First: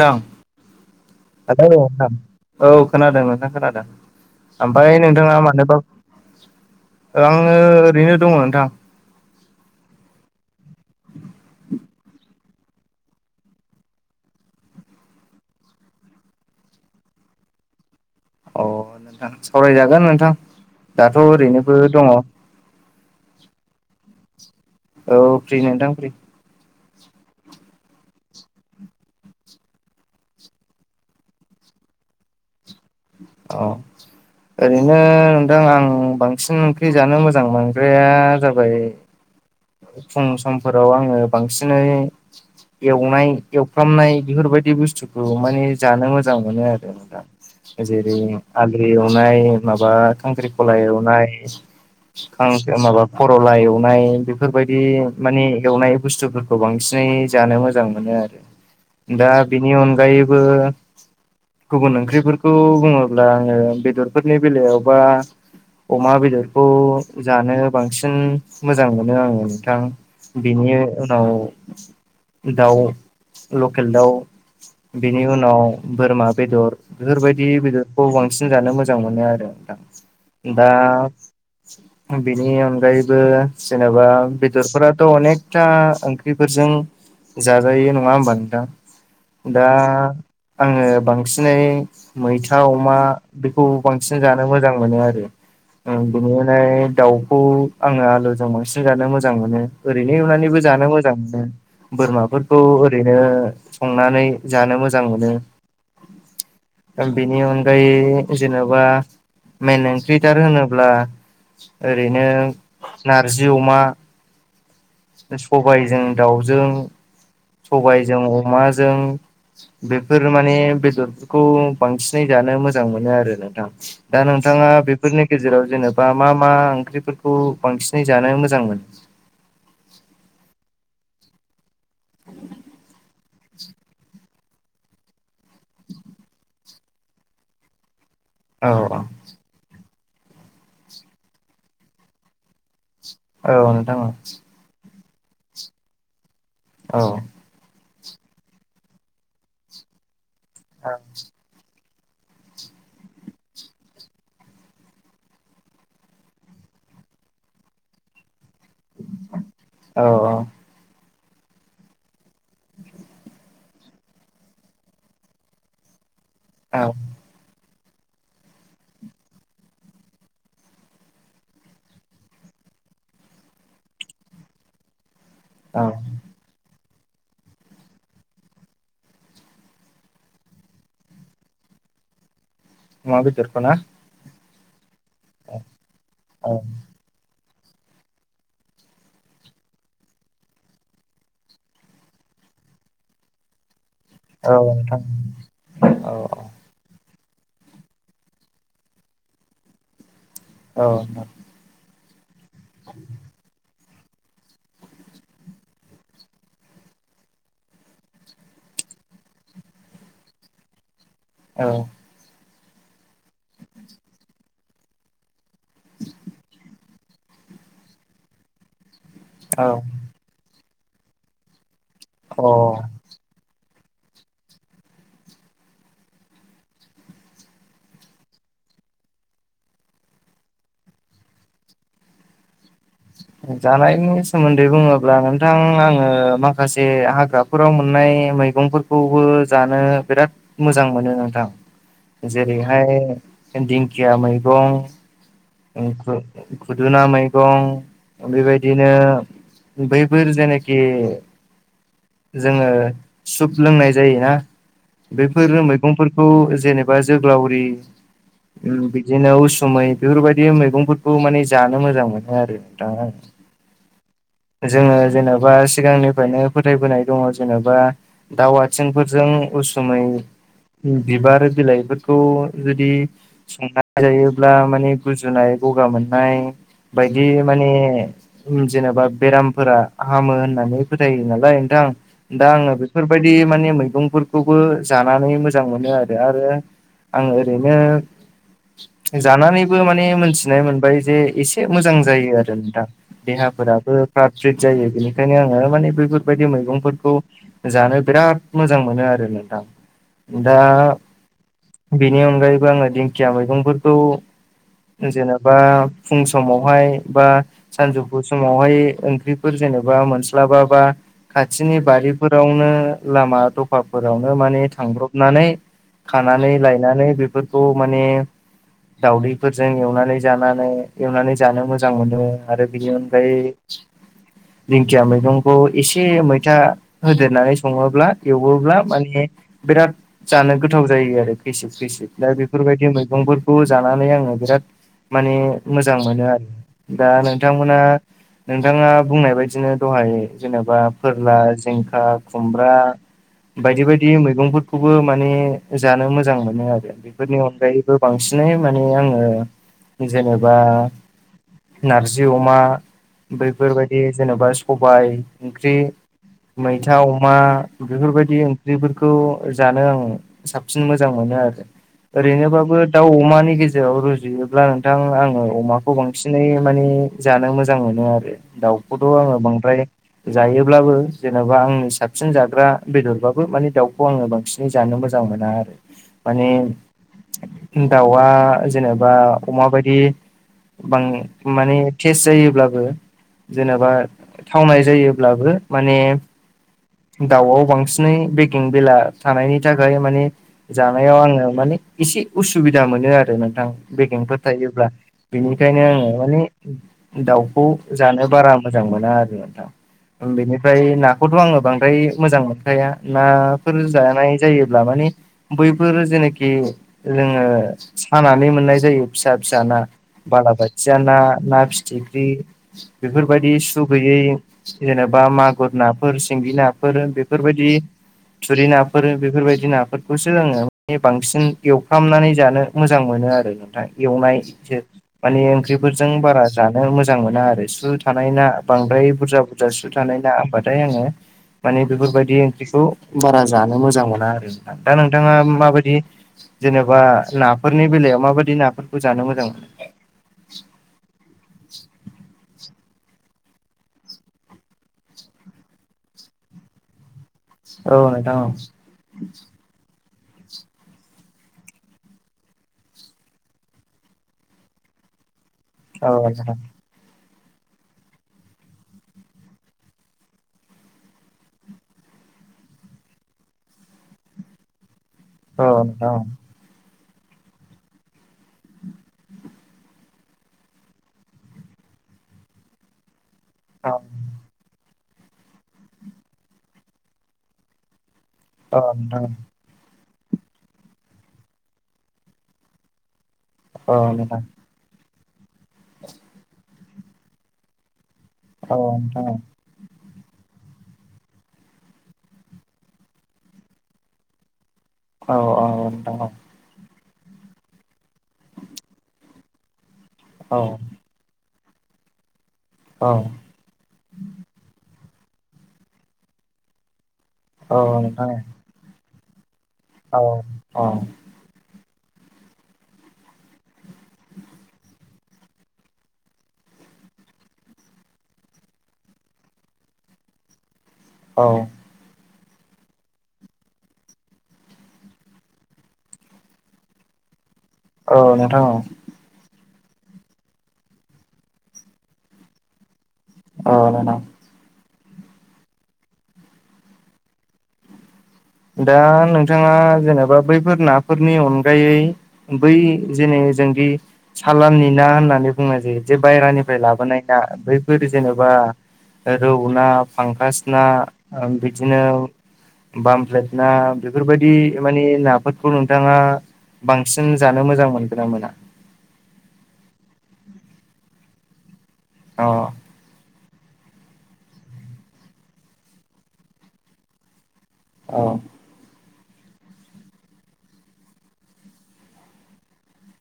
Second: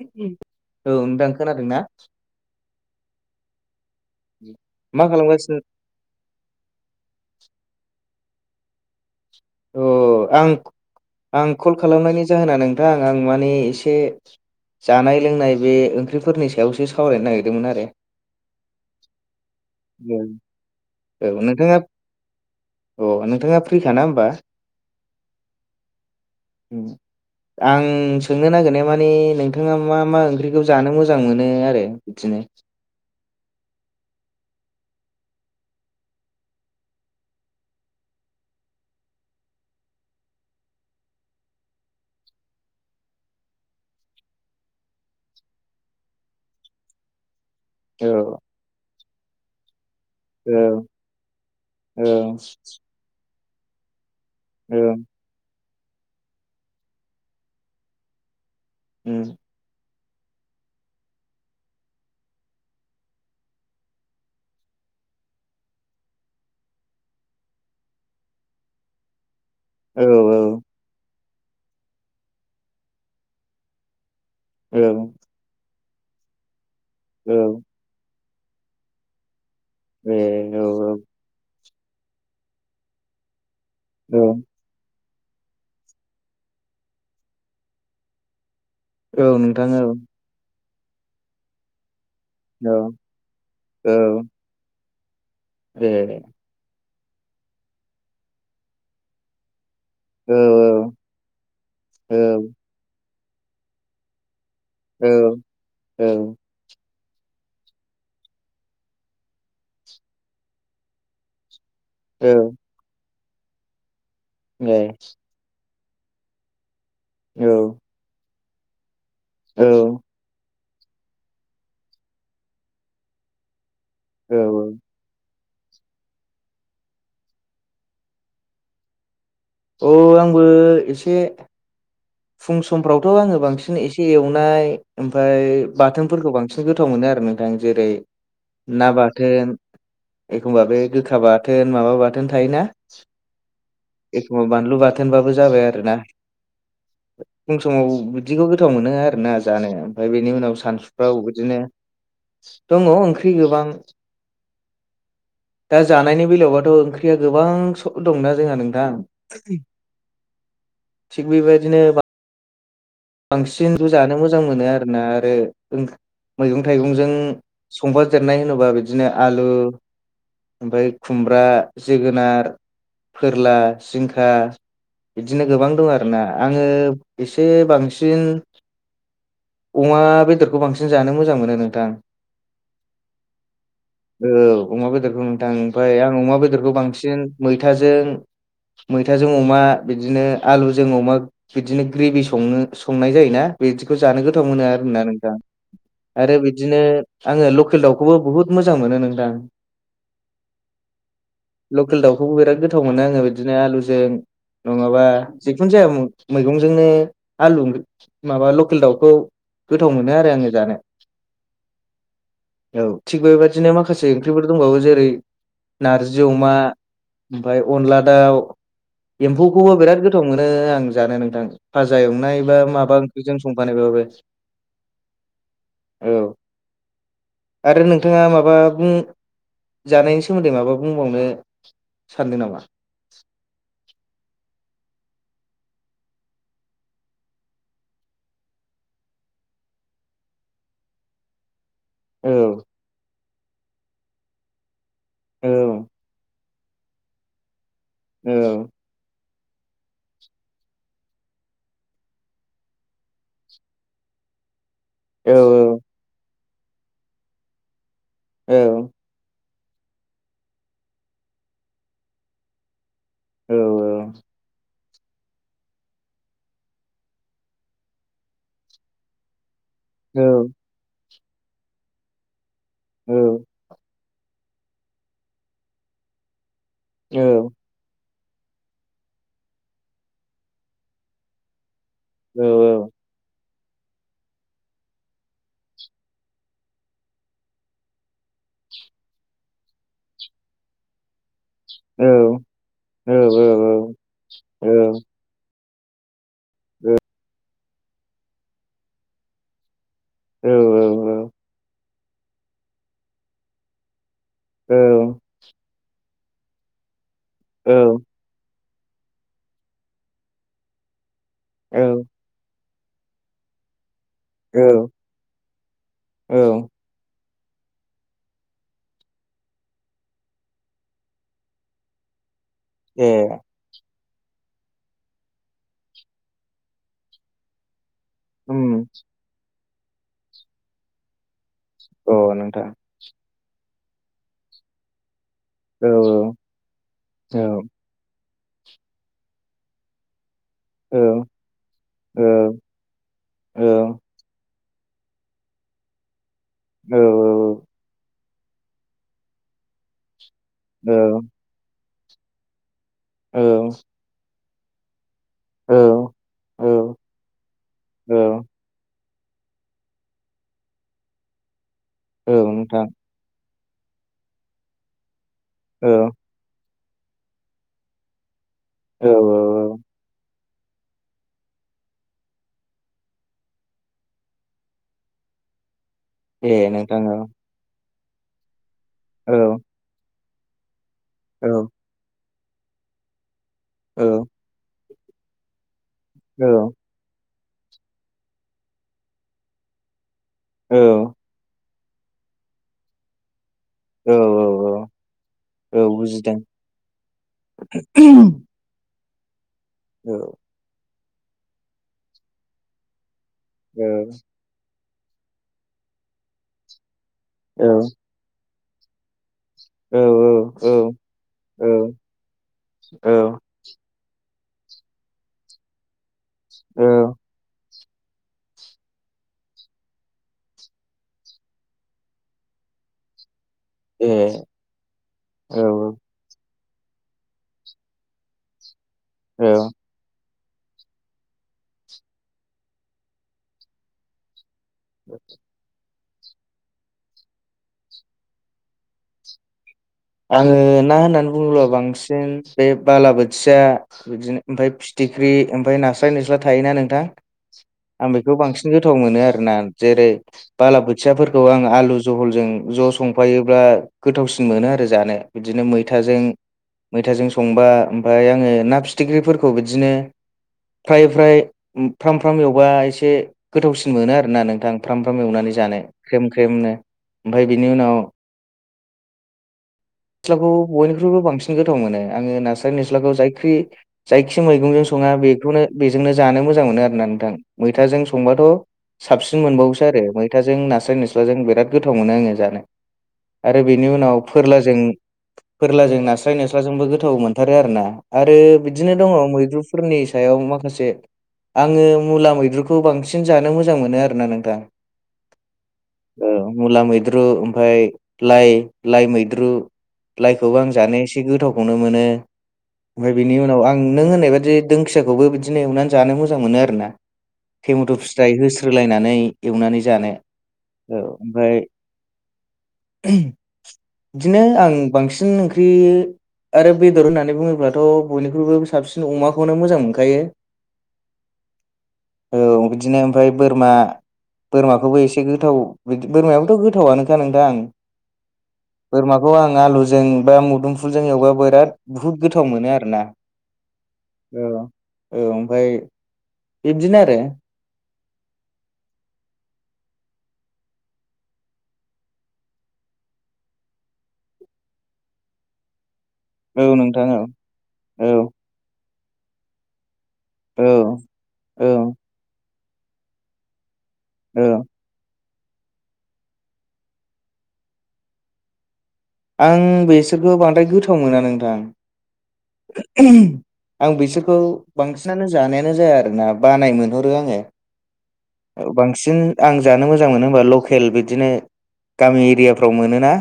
औ नोंथां खोनादों ओमफ्राय ना? मा नोंथाङा खालामगासिनो? मानोबा आङो ओरैनो दङ नोंथां। अह आं आं कल खालामनायनि जाहोना नोंथां आं माने एसे जानाय लोंनाय बे ओंख्रिफोरनि सायावसो सावरायनो नागिरदोंमोन आरो। अह नोंथां सावरायजागोन नोंथां दाथ' औ नोंथाङा ओरैनोबो दङ। अ नोंथाङा फ्रिखा ना होनबा। औ फ्रि नोंथां फ्रि। उम आं सोंनो नागिरनाय माने नोंथाङा मा मा ओंख्रिखौ जानो मोजां मोनो आरो। इदिनो औ ओरैनो नोंथां आं बांसिन ओंख्रि जानो मोजां मोनग्राया जाबाय [inaudible] फुं समफोराव आङो बांसिनै एवनाय एवफ्रामनाय बेफोरबायदि बुस्थुखौ माने जानो मोजां मोनो आरो नोंथां। औ जेरै आद्रि एवनाय माबा औ खांख्रिखला एवनाय औ खां माबा खर'ला एवनाय बेफोरबायदि औ माने एवनाय बुस्थुफोरखौ बांसिनै जानो मोजां मोनो आरो। उम दा बेनि अनगायैबो गुबुन ओंख्रिफोर खौ बुङोब्ला आङो बेदरफोरनि बेलायावबा अमा बेदरखौ जानो बांसिन मोजां मोनो आङो। थां औ बेनि उनाव दाउ लकेल दाउ औ बेनि उनाव बोरमा बेदर औ बेफोरबायदि बेदर खौ बांसिन जानो मोजां मोनो आरो ए नोंथां। औ औ दा बेनि अनगायैबो जेनेबा बे दरफोराथ' अनेकथा ओंख्रिफोरजों जाजायो नङा होमबा नोंथां? औ दा नोंथां औ आङो बांसिनै मैथा अमा बेखौ औ बांसिन जानो मोजां मोनो आरो ओ ए बिनि उना फ्राय दाउखौ आङो आलुजों बांसिन जानो मोजां मोनो। ओरैनो एवनानैबो जानो मोजां मोनो बोरमाफोरखौ ओरैनो संनानै जानो मोजां मोनो। औ ओं बेनि अनगायै जेन'बा मेन ओंख्रिथार होनोब्ला ओरैनो नारजि अमा [unintelligible] बे सबायजों दाउजों औ सबायजों अमाजों औ बेफोर माने बेदरफोरखौ बांसिनै जानो मोजां मोनो आरो नोंथां दा औ नोंथाङा बे फोरनि गेजेराव जेनेबा मा मा ओंख्रिफोरखौ बांसिनै जानो मोजां मोनो? अ आंबो एसे फुं समफ्रावथ' आङो बांसिन एसे एवनाय ओमफ्राय बाथोनफोरखौ बांसिन बांसिन गोथाव मोनो आरो नोंथां जेरै ना औ बाथोन, एखमबा बे गोखा बाथोन माबा बाथोन थायोना औ नंगौ। एखमबा बानलु बाथोनबाबो जाबाय आरोना। औ। फुं समाव बिदिखौ गोथाव मोनो आरोना जानो ओमफ्राय बेनि उनाव सानसुफ्राव बिदि दङ ओंख्रि गोबां दा जानायनि बेलायावबाथ' गोबां सब‌ दंना जोंहा नोंथां औ थिग बेबायदिनो गोबां बांसिन बेखौ जानो मोजां मोनो आरोना आरो मैगं- औ थाइगंजों संफादेरनाय होनोबा बिदिनो आलु ओमफ्राय खुमब्रा, जोगोनार, फोरला, जिंखा बिदिनो गोबां औ दं आरोना आङो एसे बांसिन सिन अमा बेदरखौ बांसिन जानो मोजां मोनो नोंथां अमा बेदरखौ ओ अमा बेदरखौ नोंथां औ ओमफ्राय आं अमा औ बेदरखौ बांसिन मैथाजों मैथाजों अमा बिदिनो आलुजों अमा बिदिनो ग्रेभि संनो संनाय जायोना बिदिखौ जानो गोथाव मोनो आरोना नोंथां औ आरो बि बिदिनो आङो लकेल दाउखौबो बुहुत मोजां मोनो नोंथां। औ। लकेल दाउखौबो बिराद गोथाव मोनो आङो बिदिनो आलुजों नङाबा जिखुनु जा-जाया मैगंजोंनो आलु ओंख्रि माबा लकेल दाउखौ गोथाव मोनो आरो आङो दा औ। औ थिग बेबादिनो माखासे ओंख्रिफोर दंबावो जेरैओ नारजि अमा ओमफाय अनला दाउ। औ एम्फौखौबो बिराद गोथाव मोनो आं जानो नोंथां फाजा एवनाय एबा औ अ माबाफो जों संफानायबाबो औ। आरो नोंथाङा माबा बुं जानायनि सोमोन्दै माबा बुंबावनो सानदों नामा? जानायनि सोमोन्दै बुङोब्ला नोंथां आङो माखासे हाग्राफो फोराव मोननाय मैगंफोरखौबो जानो बिराद मोजां मोनो नोंथां। औ जेरैहाय दिंखिया मैगं औ ओ खुदुना औ मैगं बैबायदिनो बैफोर जेनाखि जोङो सुप लोंनाय जायोना। औ बेफोर मैगंफोरखौ जेनेबा जोग्लावरि औ बिदिनो उसुमै बेफोरबायदि मैगंफोरखौ माने जानो मोजां मोनो आरो नोंथां। औ औ। जोङो जेन'बा सिगांनिफ्रायनो फोथायबोनाय दङ जेनेबा दाउ आथिंफोरजों उसुमै औ बिबार बिलाइफोरज खौ जुदि संनानै जायोब्ला माने गुजुनाय, गगा मोननाय बायदि नि ओम जेन'बा बेरामफोरा हामो होननानै फोथायो नालाय नोंथां। औ दा आङो बेफोरबायदि माने मैगंफोर खौबो जानानै मोजां मोनो आरो। आरो आं ओरैनो जानानैबो माने मोन्थिनाय मोनबाय जे एसे एसे मोजां जायो आरो नोंथां देहाफोराबो फ्राट फ्रिट जायो बेनिखायनो आङो माने बैफोर बायदि मैगंफोरखौ जानो बिराद मोजां मोनो आरो नोंथां। दा बिनि अनगायैबो आङो दिंखिया मैगंफोरखौ जेन'बा फुं समावहाय बा सानजौ फु समावहाय ओख्रिफोर जेन'बा मोनस्लाबाबा खाथिनि बारि फोरावनो लामा द' फाफोरावनो माने थांब्रबनानै औ खानानै लायनानै बे फोरखौ माने दावदैफोरजों एवनानै जानानै एवनानै जानो मोजा जां मोन्दो आरो बिनि ए अनगायै दिंखिया मैगंखौ एसे मैथा होदेरनानै सङोब्ला उम एवोब्ला माने बिराद जानो गोथाव जायो आरो। खैसिब खैसिब अ दा नोंथां बेफोरबायदि मैगंफोरखौ जानानै आङो बिराद माने औ मोजां मोनो आरो दा औ नोंथांमोना नोंथाङा बुंनाय बायदिनो दहाय जेन'बा औ फोरला, जिंखा, औ खुमब्रा औ बायदि बायदि मैगंफोरखौबो माने जानो मोजां मोनो औ आरो बेफोरनि अनगायैबो बांसि नै माने आङो जेनेबा नार्जि अमा औ बैफोरबायदि जेन'बा सबाय औ ओंख्रि मैथा अमा बेफोरबायदि ओंख्रिफोर खौ जानो आं साबसिन मोजां मोनो आरो। ओरैनोबाबो नोंथां दाउ अमानि गेजेराव रुजुयोब्ला नोंथां आङो औ अमाखौ बां सिनै माने जानो मोजां मोनो आरो दाउखौथ' औ आङो औ बांद्राय जायोब्लाबो जेन'बा आंनि साबसिन जाग्रा बेदरबाबो माने दाउखौ आङो बांसि नै जानो मोजां मोना आ [inaudible] नोंथां औ माने दाउआ जेनेबा औ अमा बायदि बां औ माने टेस्ट जायोब्लाबो जेन'बा थावनाय जायोब्लाबो माने दाउआव बांसिनै बेगें बेला थानायनि थाखाय माने जानायाव आङो माने एसे उसुबिदा मोनो आरो नोंथां औ बेगेंफोर औ थायोब्ला। औ बिनिखायनो आङो बुजिदों माने दाउखौ जानो बारा मोजां मोना आरो नोंथां। औ ओम बेनिफ्राय नाखौथ' आङो बांद्राय मोजां मोनखाया नाफोर औ जानाय जायोब्ला माने बैफोर जेेनेखि जोङो औ सानानै मोननाय जायो। फिसा फिसा ना औ बालाबाथिया ना, ना फिथिख्रि औ बेफोरबायदि सु सु गैयै जेनेबा मागुर नाफोर सिंगि नाफोर बेफोरबादि थुरि नाफोर बेफोरबादि नाफोरखौसो आंङो ने बांसिन एवफ्रामनानै जानो मोजां मोनो आरो नोंथाय ए एवनाय जो माने औ ओंख्रिफोरजों जों बारा जानो मोजां मोना आरो सु थानाय ना बांद्राय बुर्जा बुर्जा औ सु थानाय ना होमबाथाय आङो माने बेफोरबादि ओंख्रिखौ बारा जानो मोजां मोना आरो। दा नोंथाङा मा बायदि जेनेबा नाफोरनि बेलायाव माबादि नाफोरखौ जानो मोजां मोनो। आङो ना होननानै बुङोब्ला बांसिन बे बालाबोथिया बिदिनो ओमफाय फिथिख्रि ओमफाय नास्राय नुस्ला थायोना नोंथां औ आं बेखौ नोंथां औ बांसिन गोथाव मोनो आरोना जेरै। बालाबोथियाफोरखौ आंङो आलु जहलजों ज' संफायोब्ला गोथावसिन मोनो आरो। जानो बिदिनो औ मैथाजों नोंथां मैथाजों संबा ओमफाय आङो ना फिथिख्रिफोरखौ बिदिनो फ्राय फ्राय फ्राम फ्राम एवबा एसे गोथावसिन मोनो आरोना नोंथां फ्राम फ्राम एवनानै औ जानाय नोंथां ख्रेम ख्रेमनो ओमफ्राय बिनि उनाव निथ्लाखौ बयनिख्रुइबो बांसिन गोथाव मोनो आङो नासराय निस्लाखौ जायख्रि औ जायखि मैंगंजों सङा बेखौनो बेजोंनो जानो मोजां मोनो आरोना नोंथां मैथाजों संबाथ' औ नोंथां साबसिन मोनबावोसो आरो मैथाजों नास्राय निस्लाजों बिराद गोथाव मोनो आङो जानो आरो बिनि औ उनाव नोंथां जों फोरलाजों नास्राय निस्लाजों जोंबो गोथाव मोनथारो आरोना आरो औ बिदिनो दङ नोंथां मैद्रुफोरनि सायाव माखासे आङो मुला मैद्रुखौ बांसिन जानो मोजां मोनो आरो ना नोंथां औ औ अं ओ मुला मैद्रु ओमफाय लाइ, लाइ मैद्रु लाइखौबो आं जानो एसे गोथावखौनो मोनो औ ओमफ्राय बेनि उनाव आं नों होननाय बादि दोंखियाखौबो बिदिनो एवना जानो मोजां मोनो आरो ना औ टेमोट' नोंथां फिराया रोलायनानै एवनानै जानो औ ओमफाय बिदिनो आं बांसिन ओंख्रि आरो बेदर होननानै बुङोब्लाथ' बयनिख्रुइबो साबसिन अमाखौनो मोजां मोनखायो औ औ बिदिनो ओमफ्राय बोरमा बोरमाखौबो एसे गोथाव बिदि बोरमायाबोथ' गोथाव आनोखा नोंथां आं अ नों थां अ बोरमाखौ आं आलुजों बा मुदुमफुलजों एवबा बिराद बुहुद गोथाव मोनो आरो ना औ नोंथां औ औ ओमफ्राय बिबदिनो आरो दा नोंथाङा जेनेबा बैफोर नाफोरनि अनगायै बै जेने जों दि सालाननि ना होननानै बुंनाय जायो जे औ बायरानिफ्राय नोंथां औ लाबोनाय ना बैफोर औ जेनेबा रौना फांखास ना औ औ बिदिनो बामफ्लेट ना औ बेफोरबायदि बे माने नाफोरखौ नोंथाङा बांसिन जानो मोजां मोनगोना मोना आं बेसोरखौ बांद्राय गोथाव मोना नोंथां अ उम आं बिसोरखौ बांसिनानो जानायानो जाया आरोना बानाय मोनहरो आङो औ औ बांसिन आं जानो मोजां मोनो होमबा लकेल बिदिनो गामि एरियाफ्राव मोनोना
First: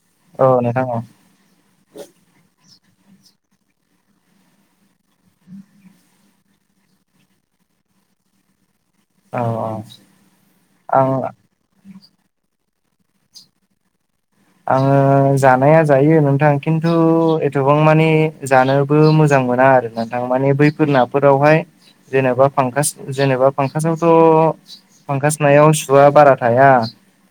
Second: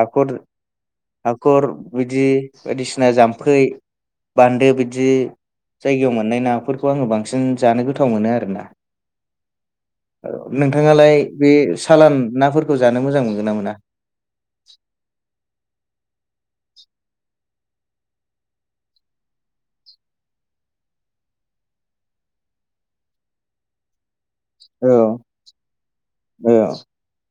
हाखर औ नोंथां औ हाखर बिदि बायदिसिना जामफ फै बान्दो बिदि जायगायाव मोननाय नाफोरखौ आङो बांसिन जानो गोथाव मोनो आरो ना औ नोंथाङालाय आं बे सालान नाफोरखौ जानो मोजां मोनगोन ना मोना आङो जानाया जायो नोंथां खिन्थु एथबां माने जानोबो मोजां मोना आरो थां माने बैफोर नाफोरावहाय जेनेबा फांकास जेनेबा फांकासावथ' औ फांखास नायाव सुआ बारा थाया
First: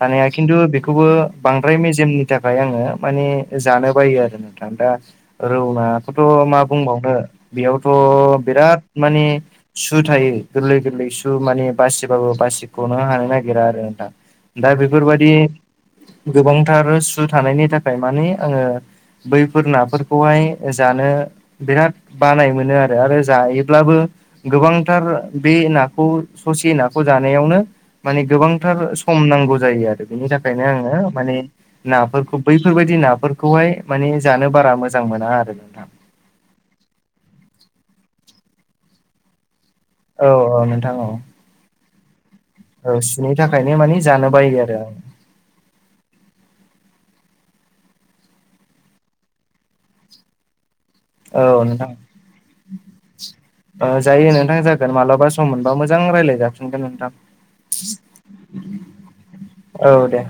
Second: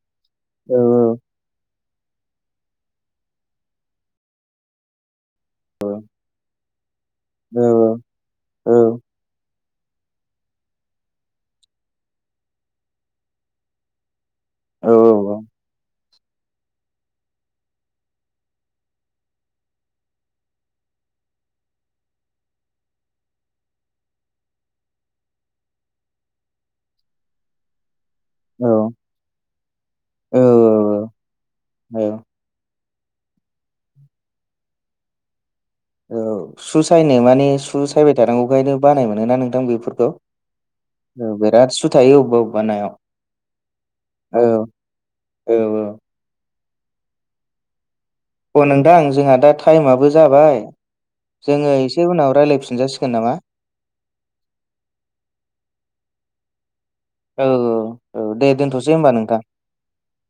थानाया खिन्थु औ बेखौबो बां द्राय मेजेमनि थाखाय आङो माने जानो बायो आरो नोंथां। दा रौनाखौथ' मा बुंबावनो औ बेयावथ' औ बिराद माने सु थायो गोरलै गोरलै सु माने बासिबाबो बासिख'नो हानो नागिरा आरो नोंथां दा बेफोरबादि गोबांथार सु थानायनि थाखाय माने आङो बैफोर नाफोरखौहाय जानो बिराद बानाय मोनो आरो आरो जायोब्लाबो गोबांथार बे नाखौ ससे नाखौ जानायावनो माने गोबांथार सम नांगौ जायो आरो बिनि औ थाखायनो आङो माने औ नाफोरखौ बै बेफोरबायदि नाफोरखौहाय माने जानो बारा मोजां मोना आरो नोंथां। औ सु सायनो मानि सु सायबाय थानांगौखायनो बानाय मोनो ना नोंथां बेफोर औ औ नोंथां औ [unintelligible] बेराद सु थायो [unintelligible] औ सिनि थाखायनो माने जानो बायो आरो आं। औ औ। अ' नोंथां जोंहा दा टाइमाबो जाबाय। औ जोङो एसे उनाव रायलायफिनजासिगोन नामा? ओ जायो नोंथां जागोन मालाबा सम मोनबा मोजां रायलायजफिनगोन नोंथां। औ औ दे दोनथ'सै होमबा नोंथां। औ दे।